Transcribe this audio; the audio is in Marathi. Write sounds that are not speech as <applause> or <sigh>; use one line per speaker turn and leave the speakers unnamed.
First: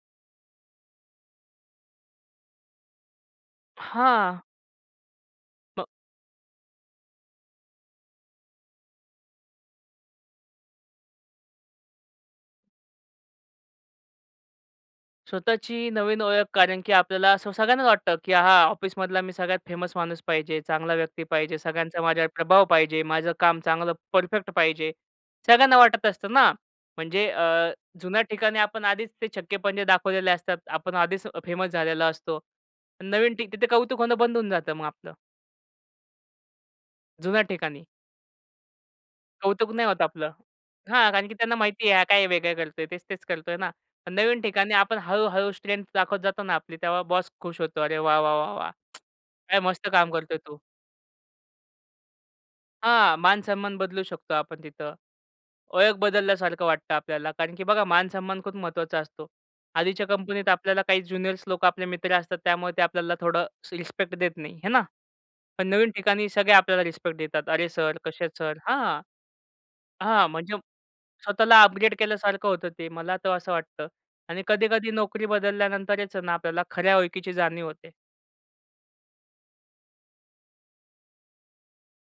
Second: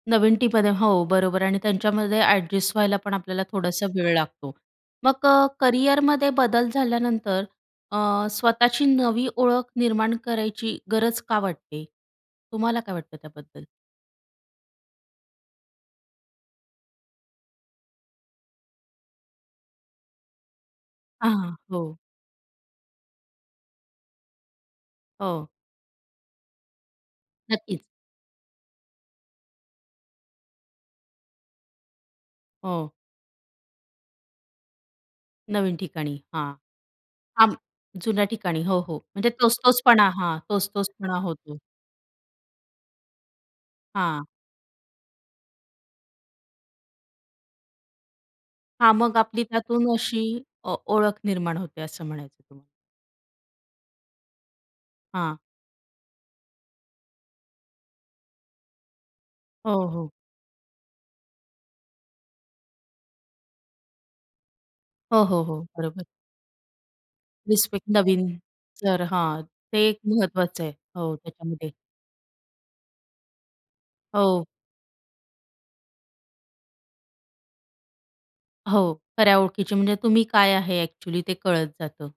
नवीन टीममध्ये हो, बरोबर आहे आणि त्यांच्यामध्ये ॲडजस्ट व्हायला पण आपल्याला थोडासा वेळ
हां.
लागतो. मग अ,
मग
करियरमध्ये बदल झाल्यानंतर अ, स्वतःची नवी ओळख निर्माण करायची गरज का वाटते? तुम्हाला काय वाटतं त्याबद्दल?
स्वतःची नवीन ओळख कारण की आपल्याला असं सगळ्यांना वाटतं, की हां, ऑफिसमधला मी सगळ्यात फेमस माणूस पाहिजे. चांगला व्यक्ती
आंहा,
पाहिजे.
हो.
सगळ्यांचा माझ्यावर प्रभाव पाहिजे, माझं काम चांगलं परफेक्ट पाहिजे.
हो.
सगळ्यांना वाटत असतं ना. म्हणजे अ,
नक्कीच.
जुन्या ठिकाणी आपण आधीच ते छक्के-पंजे दाखवलेले असतात. आपण आधीच फेमस झालेलो असतो.
हो.
नवीन ठिक तिथे कौतुक होणं बंद होऊन जातं मग आपलं.
नवीन ठिकाणी. हां,
जुन्या
हां, म
ठिकाणी.
जुन्या ठिकाणी हो, हो. म्हणजे
कौतुक
तोच-तोच
नाही होतं
पणा,
आपलं.
हां. तोच-तोच
हां,
पणा
कारण की त्यांना
होतो.
माहिती आहे हा काय वेगळं करतो आहे? तेच-तेच करतो आहे ना? पण
हां.
नवीन ठिकाणी आपण हळू-हळू स्ट्रेंग्थ दाखवत जातो ना आपली तेव्हा बॉस खुश होतो. "अरे वाह! वाह! वाह! वाह!
हां,
<clicks tongue>
मग आपली
काय मस्त
त्यातून
काम
अशी
करतोय तो."
अ, ओळख निर्माण होते. असं म्हणायचं तुम्हाला.
हां, मानसन्मान बदलू शकतो आपण तिथं.
हां.
ओळख बदलल्यासारखं वाटतं आपल्याला कारण की बघा मानसन्मान खूप महत्वाचा असतो.
हो,
आधीच्या
हो.
कंपनीत आपल्याला काही ज्युनियर्स लोकं आपले मित्र असतात त्यामुळे ते आपल्याला थोडं अशी रिस्पेक्ट देत नाही, हे ना?
हो, हो, हो.
पण नवीन
बरोबर.
ठिकाणी सगळे आपल्याला रिस्पेक्ट देतात. "अरे
रिस्पेक्ट
सर, कसे
नवीन
आहेत सर?" हां,
तर हां. ते एक
हां. म्हणजे
महत्त्वाचं आहे, हो,
स्वतःला
त्याच्यामध्ये.
अपग्रेड केल्यासारखं होतं ते. मला तर असं वाटतं आणि
हो.
कधी-कधी नोकरी बदलल्यानंतरच आहे ना आपल्याला खऱ्या ओळखीची जाणीव होते.
हो, खऱ्या ओळखीची म्हणजे तुम्ही काय आहे ॲक्चुअली? ते कळत जातं.